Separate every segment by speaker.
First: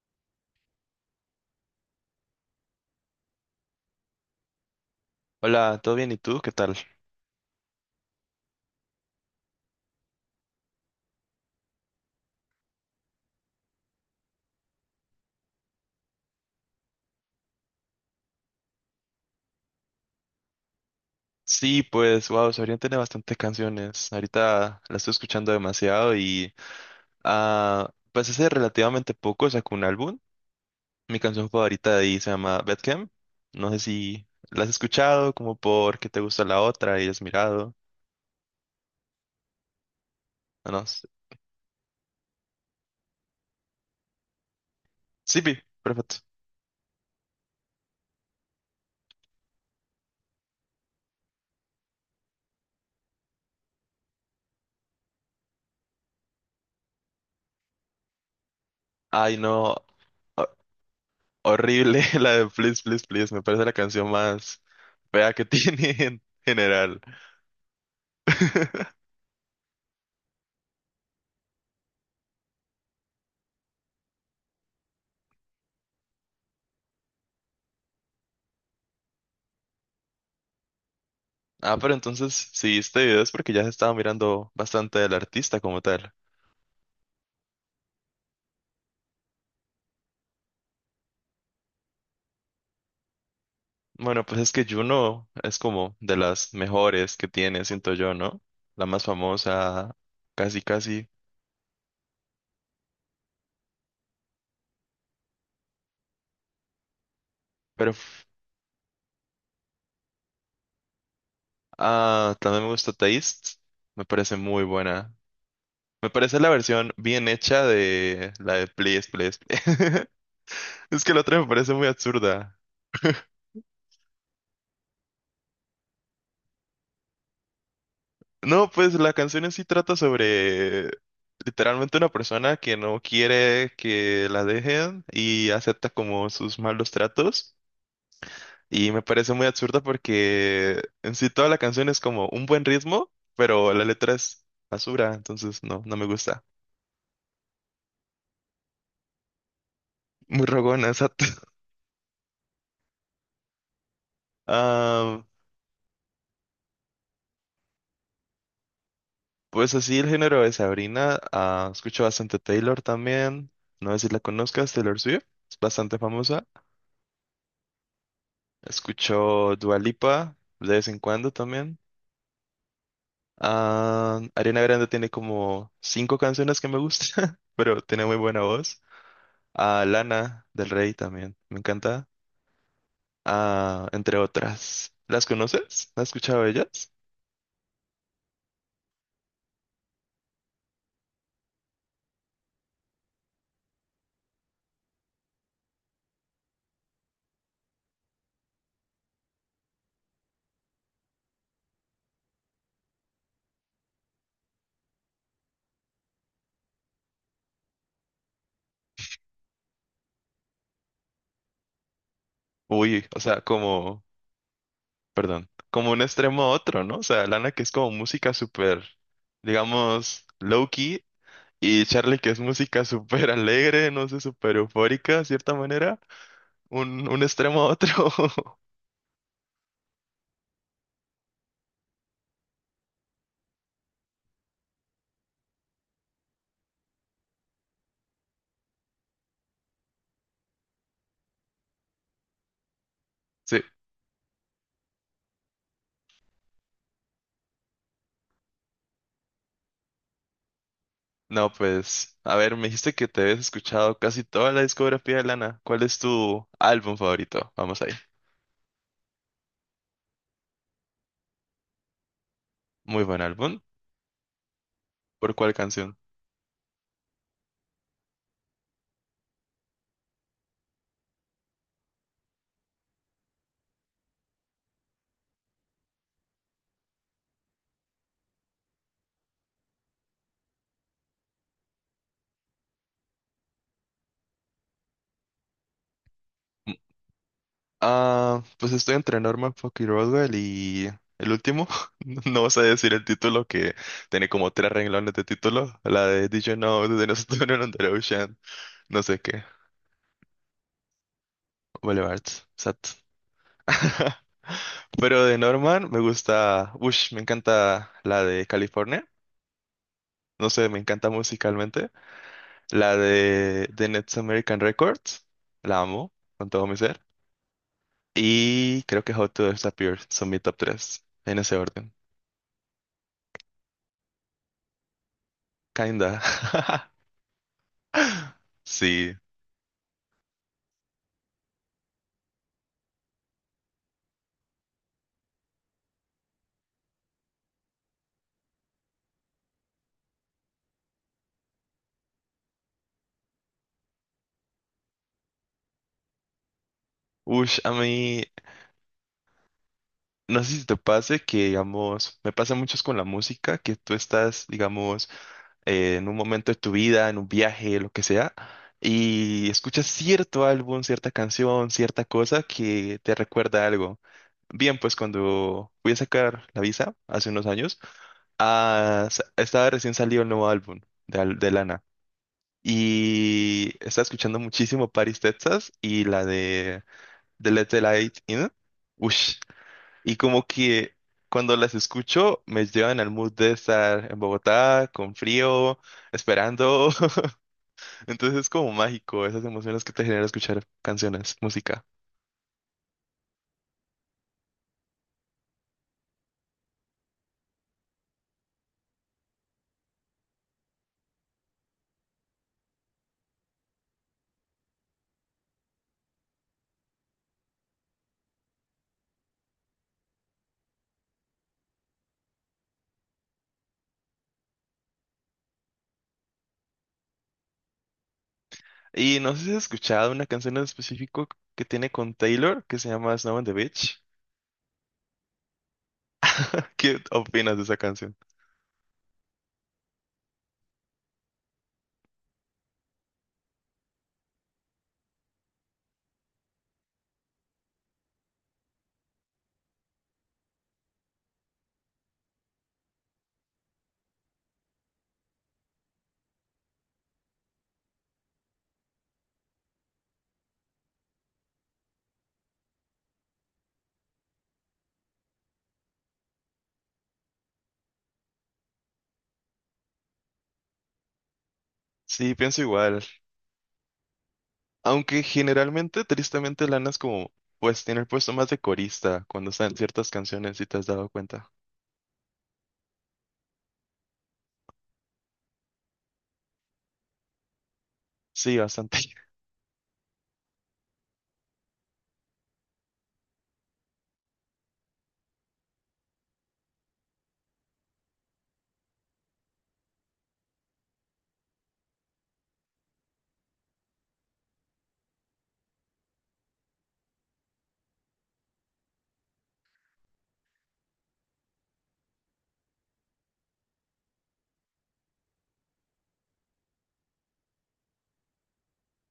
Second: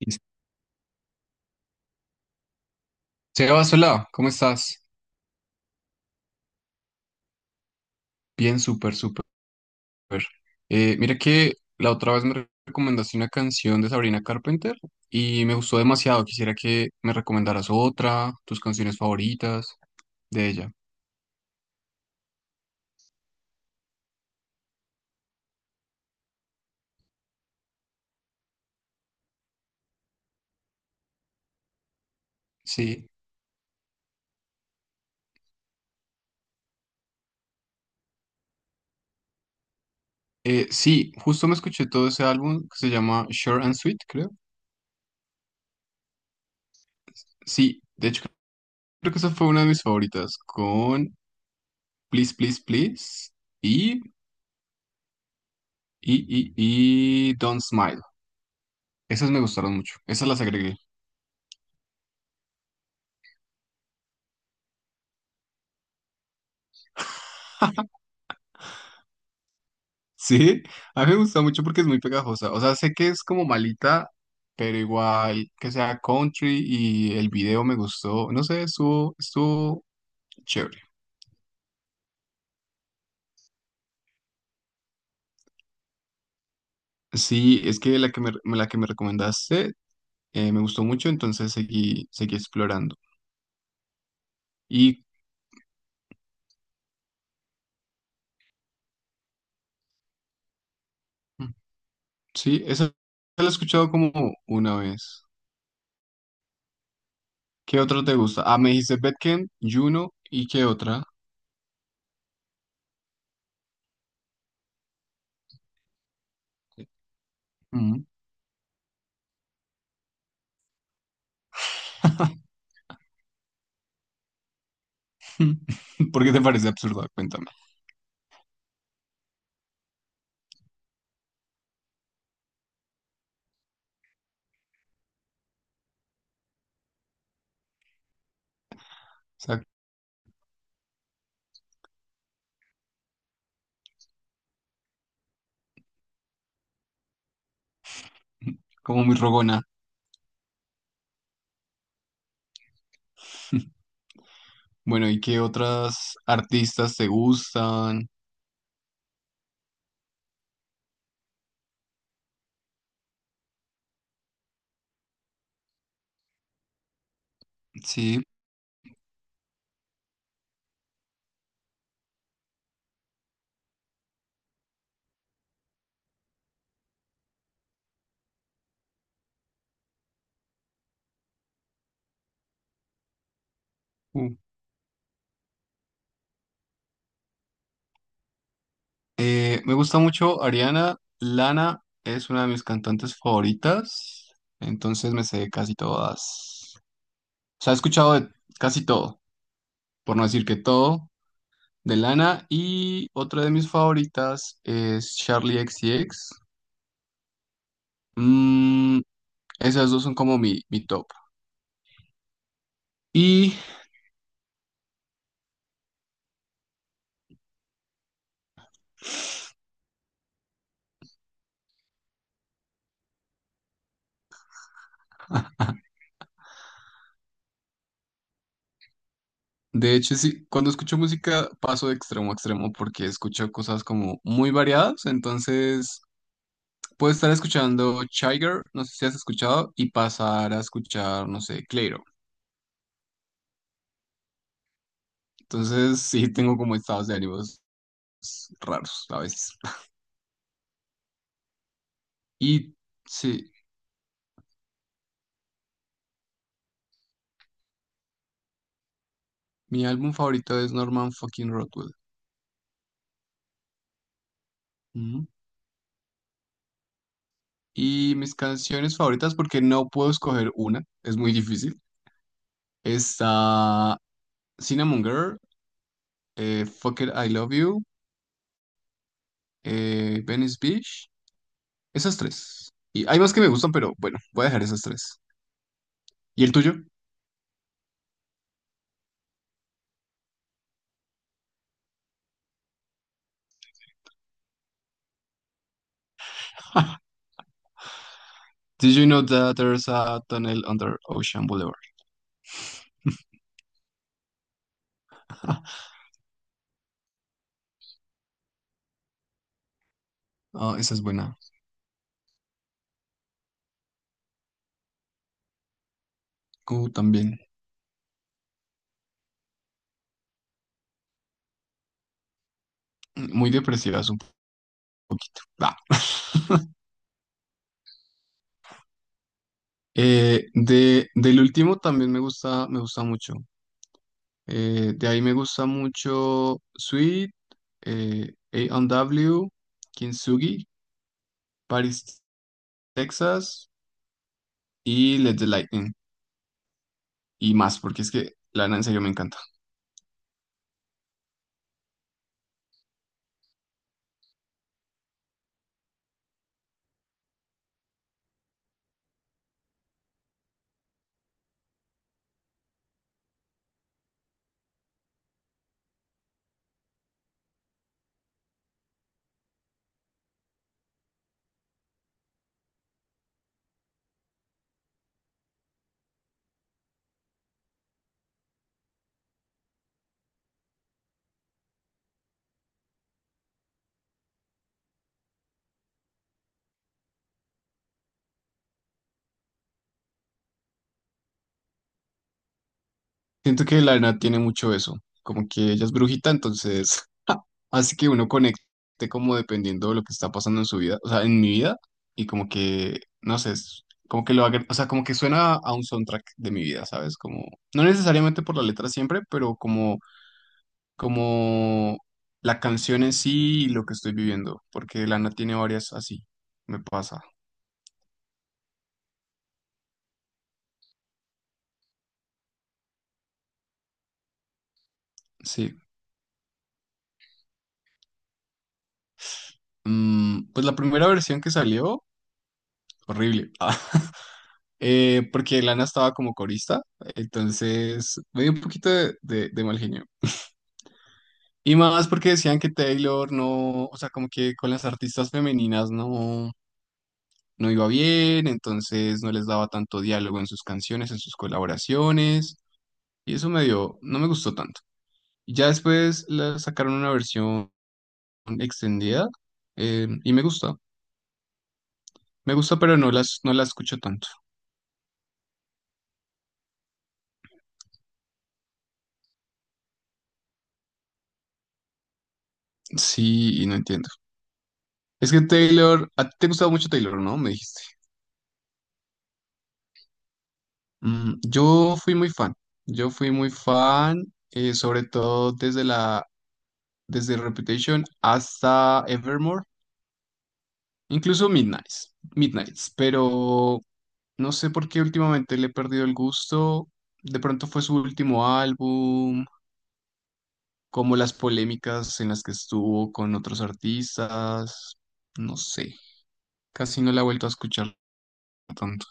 Speaker 1: Listo. Sebas, hola, ¿cómo estás?
Speaker 2: Hola, ¿todo bien? ¿Y tú? ¿Qué tal?
Speaker 1: Bien, súper, súper. Mira que la otra vez me recomendaste una canción de Sabrina Carpenter y me gustó demasiado. Quisiera que me recomendaras otra, tus canciones favoritas de ella.
Speaker 2: Sí, pues, wow, Sabrián tiene bastantes canciones. Ahorita la estoy escuchando demasiado y, pues hace relativamente poco sacó un álbum. Mi canción favorita de ahí se llama
Speaker 1: Sí,
Speaker 2: Bedcamp. No sé si la has escuchado, como porque te gusta la otra y has mirado. No, no sé.
Speaker 1: sí, justo me escuché todo ese álbum que se llama Short and Sweet, creo.
Speaker 2: Sí, pi, perfecto.
Speaker 1: Sí, de hecho creo que esa fue una de mis favoritas con Please, Please, Please y, y, y, y Don't Smile. Esas
Speaker 2: Ay,
Speaker 1: me
Speaker 2: no,
Speaker 1: gustaron mucho, esas las
Speaker 2: ho-
Speaker 1: agregué.
Speaker 2: horrible la de Please, Please, Please. Me parece la canción más fea que tiene en general.
Speaker 1: Sí, a mí me gusta mucho porque es muy pegajosa. O sea, sé que es como malita, pero igual que sea country y el video me gustó. No sé, estuvo chévere.
Speaker 2: Ah, pero entonces, si viste videos porque ya se estaba mirando bastante del artista como tal.
Speaker 1: Sí, es que la que me recomendaste me gustó mucho, entonces seguí explorando.
Speaker 2: Bueno, pues es que
Speaker 1: Y
Speaker 2: Juno es como de las mejores que tiene, siento yo, ¿no? La más famosa, casi, casi.
Speaker 1: mm, sí, esa la he escuchado como una vez. ¿Qué
Speaker 2: Pero
Speaker 1: otra te
Speaker 2: f-
Speaker 1: gusta? Ah, me dijiste Bedkent, Juno y qué otra.
Speaker 2: también me gusta Taste, me parece muy buena. Me parece la versión bien hecha
Speaker 1: Mm.
Speaker 2: de la de Please, Please, Please. Es que la otra me parece muy absurda.
Speaker 1: ¿Por qué te parece absurdo? Cuéntame. O
Speaker 2: No, pues la canción en sí trata sobre literalmente una persona que no quiere que la dejen y acepta como sus malos tratos. Y me parece muy
Speaker 1: sea,
Speaker 2: absurda porque en sí toda la canción es como un buen ritmo, pero la letra es basura, entonces no, no me gusta.
Speaker 1: como muy rogona.
Speaker 2: Muy rogona, exacto.
Speaker 1: Bueno, ¿y
Speaker 2: Ah,
Speaker 1: qué otras artistas te gustan?
Speaker 2: pues así el género de Sabrina. Escucho bastante Taylor también. No sé si la conozcas, Taylor Swift. Es bastante famosa.
Speaker 1: Sí.
Speaker 2: Escucho Dua Lipa de vez en cuando también. Ah, Ariana Grande tiene como cinco canciones que me gustan, pero tiene muy buena voz. A Lana del Rey también, me encanta. Ah, entre
Speaker 1: uh,
Speaker 2: otras. ¿Las conoces? ¿Has escuchado ellas?
Speaker 1: Me gusta mucho Ariana. Lana es una de mis cantantes favoritas. Entonces me sé casi todas. O sea, he escuchado de casi todo, por no decir que todo, de Lana. Y otra de mis favoritas es Charlie XCX. Mm, esas dos son como mi top.
Speaker 2: Uy, o sea,
Speaker 1: Y
Speaker 2: como, perdón, como un extremo a otro, ¿no? O sea, Lana que es como música súper, digamos, low-key, y Charlie que es música súper alegre, no sé, súper eufórica, de cierta manera. Un extremo a otro.
Speaker 1: de hecho, sí, cuando escucho música paso de extremo a extremo porque escucho cosas como muy variadas. Entonces, puedo estar escuchando Chiger, no sé si has escuchado, y pasar a escuchar, no sé, Clairo.
Speaker 2: Sí,
Speaker 1: Entonces, sí, tengo como estados de ánimos raros a veces.
Speaker 2: no, pues, a ver, me
Speaker 1: Y
Speaker 2: dijiste que te habías
Speaker 1: sí,
Speaker 2: escuchado casi toda la discografía de Lana. ¿Cuál es tu álbum favorito? Vamos ahí.
Speaker 1: mi álbum favorito es Norman fucking Rockwell.
Speaker 2: Muy buen álbum.
Speaker 1: Ujú.
Speaker 2: ¿Por cuál canción?
Speaker 1: Y mis canciones favoritas, porque no puedo escoger una, es muy difícil. Está Cinnamon Girl, Fuck It, I Love You. Venice Beach, esas tres. Y hay más que me gustan, pero bueno, voy a dejar esas tres. ¿Y el tuyo?
Speaker 2: Mm, ah, pues estoy entre Norman Fucking Rockwell y el último. No vas a decir el título que tiene como tres renglones de título. La de Did You Know de nosotros en the Ocean.
Speaker 1: Did
Speaker 2: No
Speaker 1: you
Speaker 2: sé
Speaker 1: know
Speaker 2: qué.
Speaker 1: that there's a tunnel under Ocean Boulevard?
Speaker 2: Boulevard. Sat. Pero de Norman me gusta, ush, me encanta la de California. No sé,
Speaker 1: Ah,
Speaker 2: me
Speaker 1: esa es
Speaker 2: encanta
Speaker 1: buena.
Speaker 2: musicalmente. La de The Next American Records, la amo con todo mi
Speaker 1: Como
Speaker 2: ser.
Speaker 1: también.
Speaker 2: Y creo que How to Disappear son mi top 3, en ese orden.
Speaker 1: Muy depresivas un poquito. Bah.
Speaker 2: Kinda. Sí.
Speaker 1: Del último también me gusta mucho. De ahí me gusta mucho Sweet, A and W, Kintsugi, Paris, Texas y Let the Lightning. Y
Speaker 2: Ush, a
Speaker 1: más, porque es
Speaker 2: mí,
Speaker 1: que Lana en serio me encanta.
Speaker 2: no sé si te pase que, digamos, me pasa mucho con la música, que tú estás, digamos, en un momento de tu vida, en un viaje, lo que sea, y escuchas cierto álbum, cierta canción, cierta cosa que te recuerda algo. Bien, pues cuando fui a sacar la visa hace unos años, estaba recién salido el nuevo álbum de, de Lana. Y estaba escuchando muchísimo Paris, Texas y la de Let the Light In. Ush. Y como que cuando las escucho me llevan al mood de estar en Bogotá con frío, esperando, entonces es como mágico esas emociones que te genera escuchar canciones, música.
Speaker 1: Siento que la tiene mucho eso, como que ella es brujita, entonces así que uno conecte como dependiendo de lo que está pasando en su vida, o sea, en mi vida, y como que, no sé, es como que lo haga, o sea, como que suena a un soundtrack de mi vida, ¿sabes? Como, no necesariamente por la letra siempre, pero como, como la canción en sí y lo que estoy viviendo, porque Lana tiene varias así, me pasa,
Speaker 2: Y no sé si has escuchado una canción en específico que tiene con Taylor que se llama Snow on the Beach.
Speaker 1: sí.
Speaker 2: ¿Qué opinas de esa canción?
Speaker 1: Mm, pues la primera versión que salió, horrible. Porque Lana estaba como corista, entonces me dio un poquito de mal genio. Y más porque decían que Taylor no, o sea, como que con las artistas femeninas no, no iba bien, entonces no les daba tanto diálogo en sus canciones, en sus colaboraciones, y eso me dio, no me gustó tanto. Y ya después la sacaron una versión extendida, y
Speaker 2: Sí,
Speaker 1: me
Speaker 2: pienso
Speaker 1: gusta, pero
Speaker 2: igual.
Speaker 1: no la escucho tanto.
Speaker 2: Aunque generalmente, tristemente, Lana es como, pues tiene el puesto más de corista cuando están ciertas canciones, si te has dado cuenta.
Speaker 1: Sí, y no entiendo. Es que Taylor, a ti te gustaba mucho Taylor, ¿no? Me dijiste.
Speaker 2: Sí, bastante.
Speaker 1: Mm, yo fui muy fan, eh, sobre todo desde Reputation hasta Evermore, incluso Midnights, pero no sé por qué últimamente le he perdido el gusto. De pronto fue su último álbum, como las polémicas en las que estuvo con otros artistas, no sé, casi no la he vuelto a escuchar tanto.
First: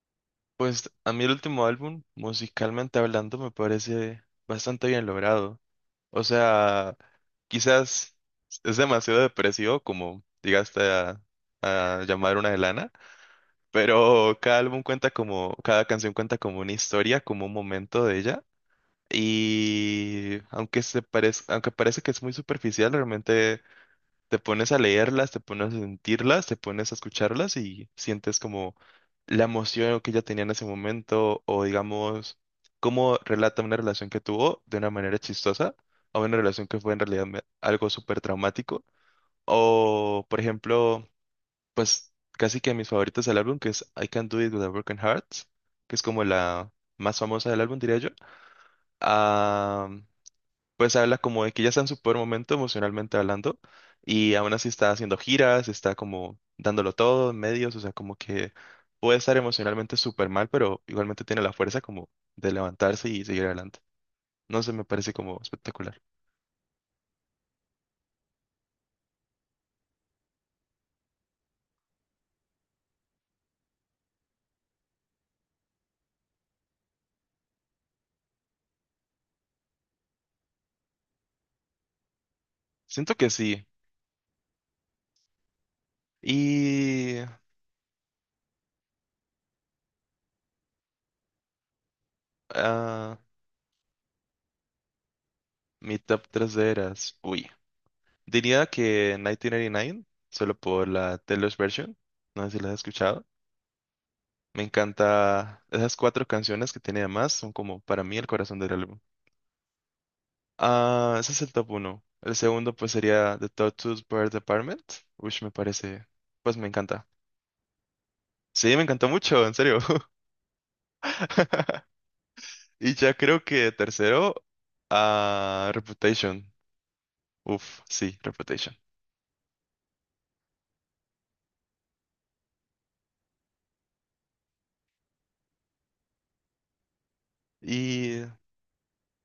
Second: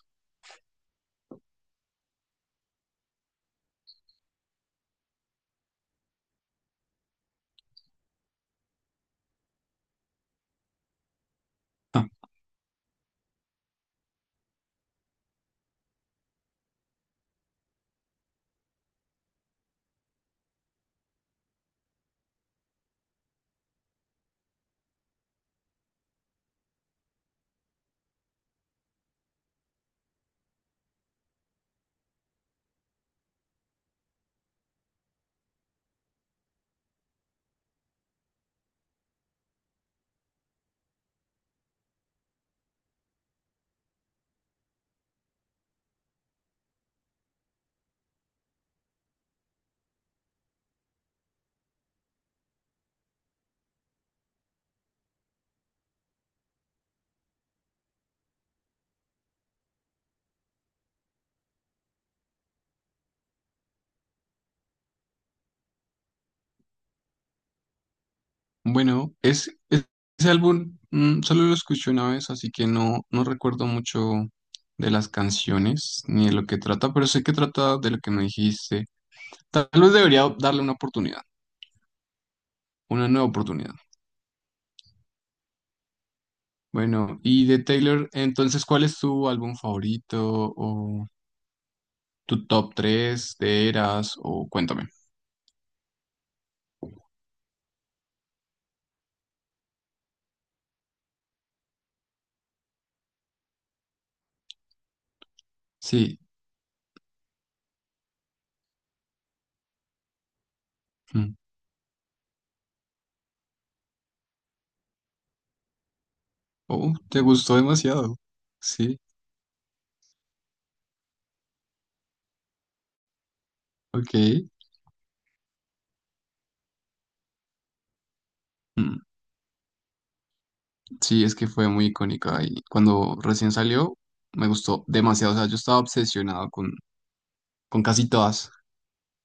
Speaker 2: Pues a mí el último álbum, musicalmente hablando, me parece bastante bien logrado. O sea, quizás es demasiado depresivo como llegaste a llamar una de Lana, pero cada álbum cuenta como, cada canción cuenta como una historia, como un momento de ella. Y aunque aunque parece que es muy superficial, realmente te pones a leerlas, te pones a sentirlas, te pones a escucharlas y sientes como la emoción que ella tenía en ese momento o digamos cómo relata una relación que tuvo de una manera chistosa a una relación que fue en realidad algo súper traumático. O por ejemplo, pues casi que mis favoritos del álbum que es I Can Do It With a Broken Heart, que es como la más famosa del álbum diría yo, pues habla como de que ya está en su peor momento emocionalmente hablando y aún así está haciendo giras, está como dándolo todo en medios, o sea, como que puede estar emocionalmente súper mal, pero igualmente tiene la fuerza como de levantarse y seguir adelante. No sé, me parece como espectacular.
Speaker 1: Bueno, es, es- Ese álbum solo lo escuché una vez, así que no recuerdo mucho de las canciones ni de lo que trata, pero sé que trata de lo que me dijiste. Tal vez debería darle una oportunidad, Una
Speaker 2: Siento
Speaker 1: nueva
Speaker 2: que sí.
Speaker 1: oportunidad. Bueno,
Speaker 2: Y
Speaker 1: y de Taylor, entonces, ¿cuál es tu álbum favorito o tu top
Speaker 2: ah,
Speaker 1: 3 de Eras? O cuéntame.
Speaker 2: mi top 3 de eras, uy, diría que 1989, solo por la Taylor's version, no sé si la has escuchado. Me encanta esas
Speaker 1: Sí.
Speaker 2: cuatro canciones que tiene, además, son como para mí el corazón del álbum. Ah, ese
Speaker 1: Mm.
Speaker 2: es el top uno. El segundo pues sería The Tortoise Bird Apartment, which me parece, pues me
Speaker 1: Oh,
Speaker 2: encanta.
Speaker 1: te gustó demasiado.
Speaker 2: Sí, me
Speaker 1: Sí,
Speaker 2: encantó mucho, en serio. Y ya creo que
Speaker 1: ok.
Speaker 2: tercero, ah, Reputation. Uf, sí, Reputation.
Speaker 1: Mm. Sí, es que fue muy icónica y cuando recién salió me gustó demasiado. O sea, yo estaba obsesionado con casi
Speaker 2: ¿Y
Speaker 1: todas.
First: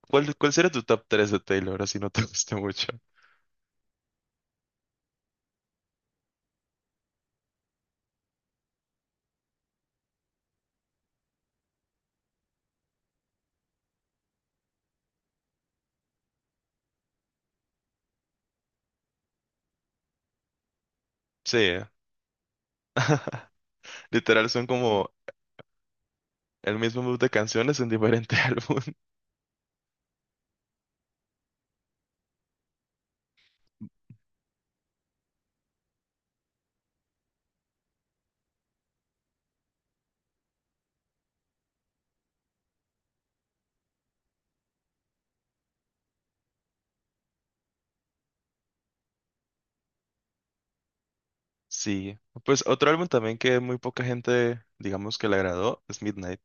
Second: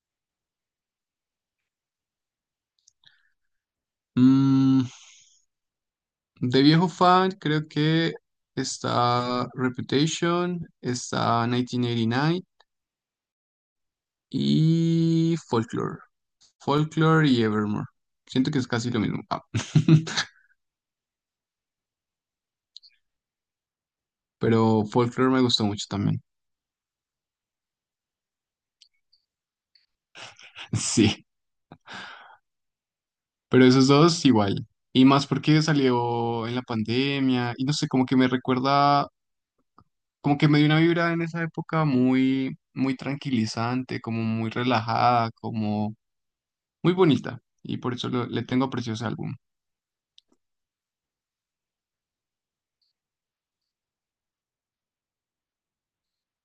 Speaker 2: cuál, cuál sería tu top 3 de Taylor, así no te gusta mucho?
Speaker 1: Mm, de viejo fan, creo que está Reputation, está 1989 y Folklore. Folklore y Evermore. Siento que es casi lo mismo. Ah.
Speaker 2: Sí, eh. Literal son
Speaker 1: Pero
Speaker 2: como
Speaker 1: Folklore me gustó mucho también.
Speaker 2: el mismo mood de canciones en diferente álbum.
Speaker 1: Sí, pero esos dos igual. Y más porque salió en la pandemia y no sé, como que me recuerda como que me dio una vibra en esa época muy, muy tranquilizante, como muy relajada, como muy bonita. Y por eso le tengo aprecio a ese álbum.
Speaker 2: Sí, pues otro álbum también que muy poca gente, digamos que le agradó, es Midnight.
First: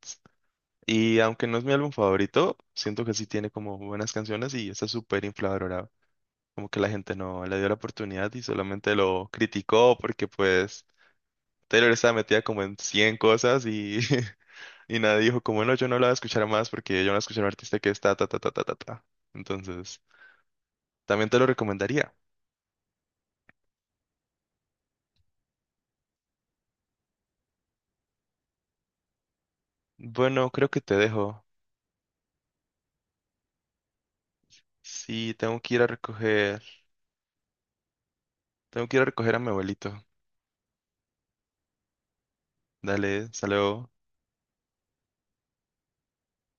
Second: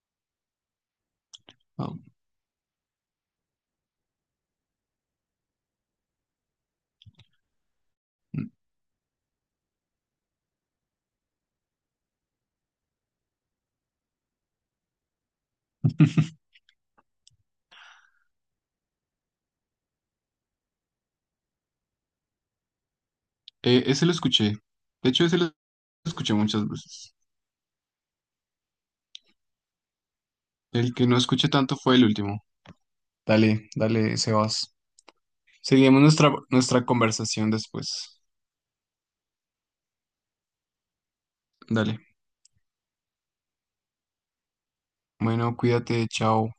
Speaker 2: Y aunque no es mi álbum
Speaker 1: Wow.
Speaker 2: favorito, siento que sí tiene como buenas canciones y está súper infravalorado. Como que la gente no le dio la oportunidad y solamente lo criticó porque pues Taylor estaba metida como en 100 cosas y, y nadie dijo como, no, yo no la voy a escuchar más porque yo no la escuché a un artista que está ta ta ta ta ta ta. Entonces, también te lo recomendaría.
Speaker 1: Ese lo escuché. De hecho, ese lo escuché muchas veces.
Speaker 2: Bueno, creo que
Speaker 1: El
Speaker 2: te
Speaker 1: que no
Speaker 2: dejo.
Speaker 1: escuché tanto fue el último. Dale, dale, Sebas.
Speaker 2: Sí, tengo que ir a
Speaker 1: Seguimos
Speaker 2: recoger,
Speaker 1: nuestra conversación después.
Speaker 2: tengo que ir a recoger a mi abuelito.
Speaker 1: Dale.
Speaker 2: Dale, saludo.
Speaker 1: Bueno, cuídate, chao.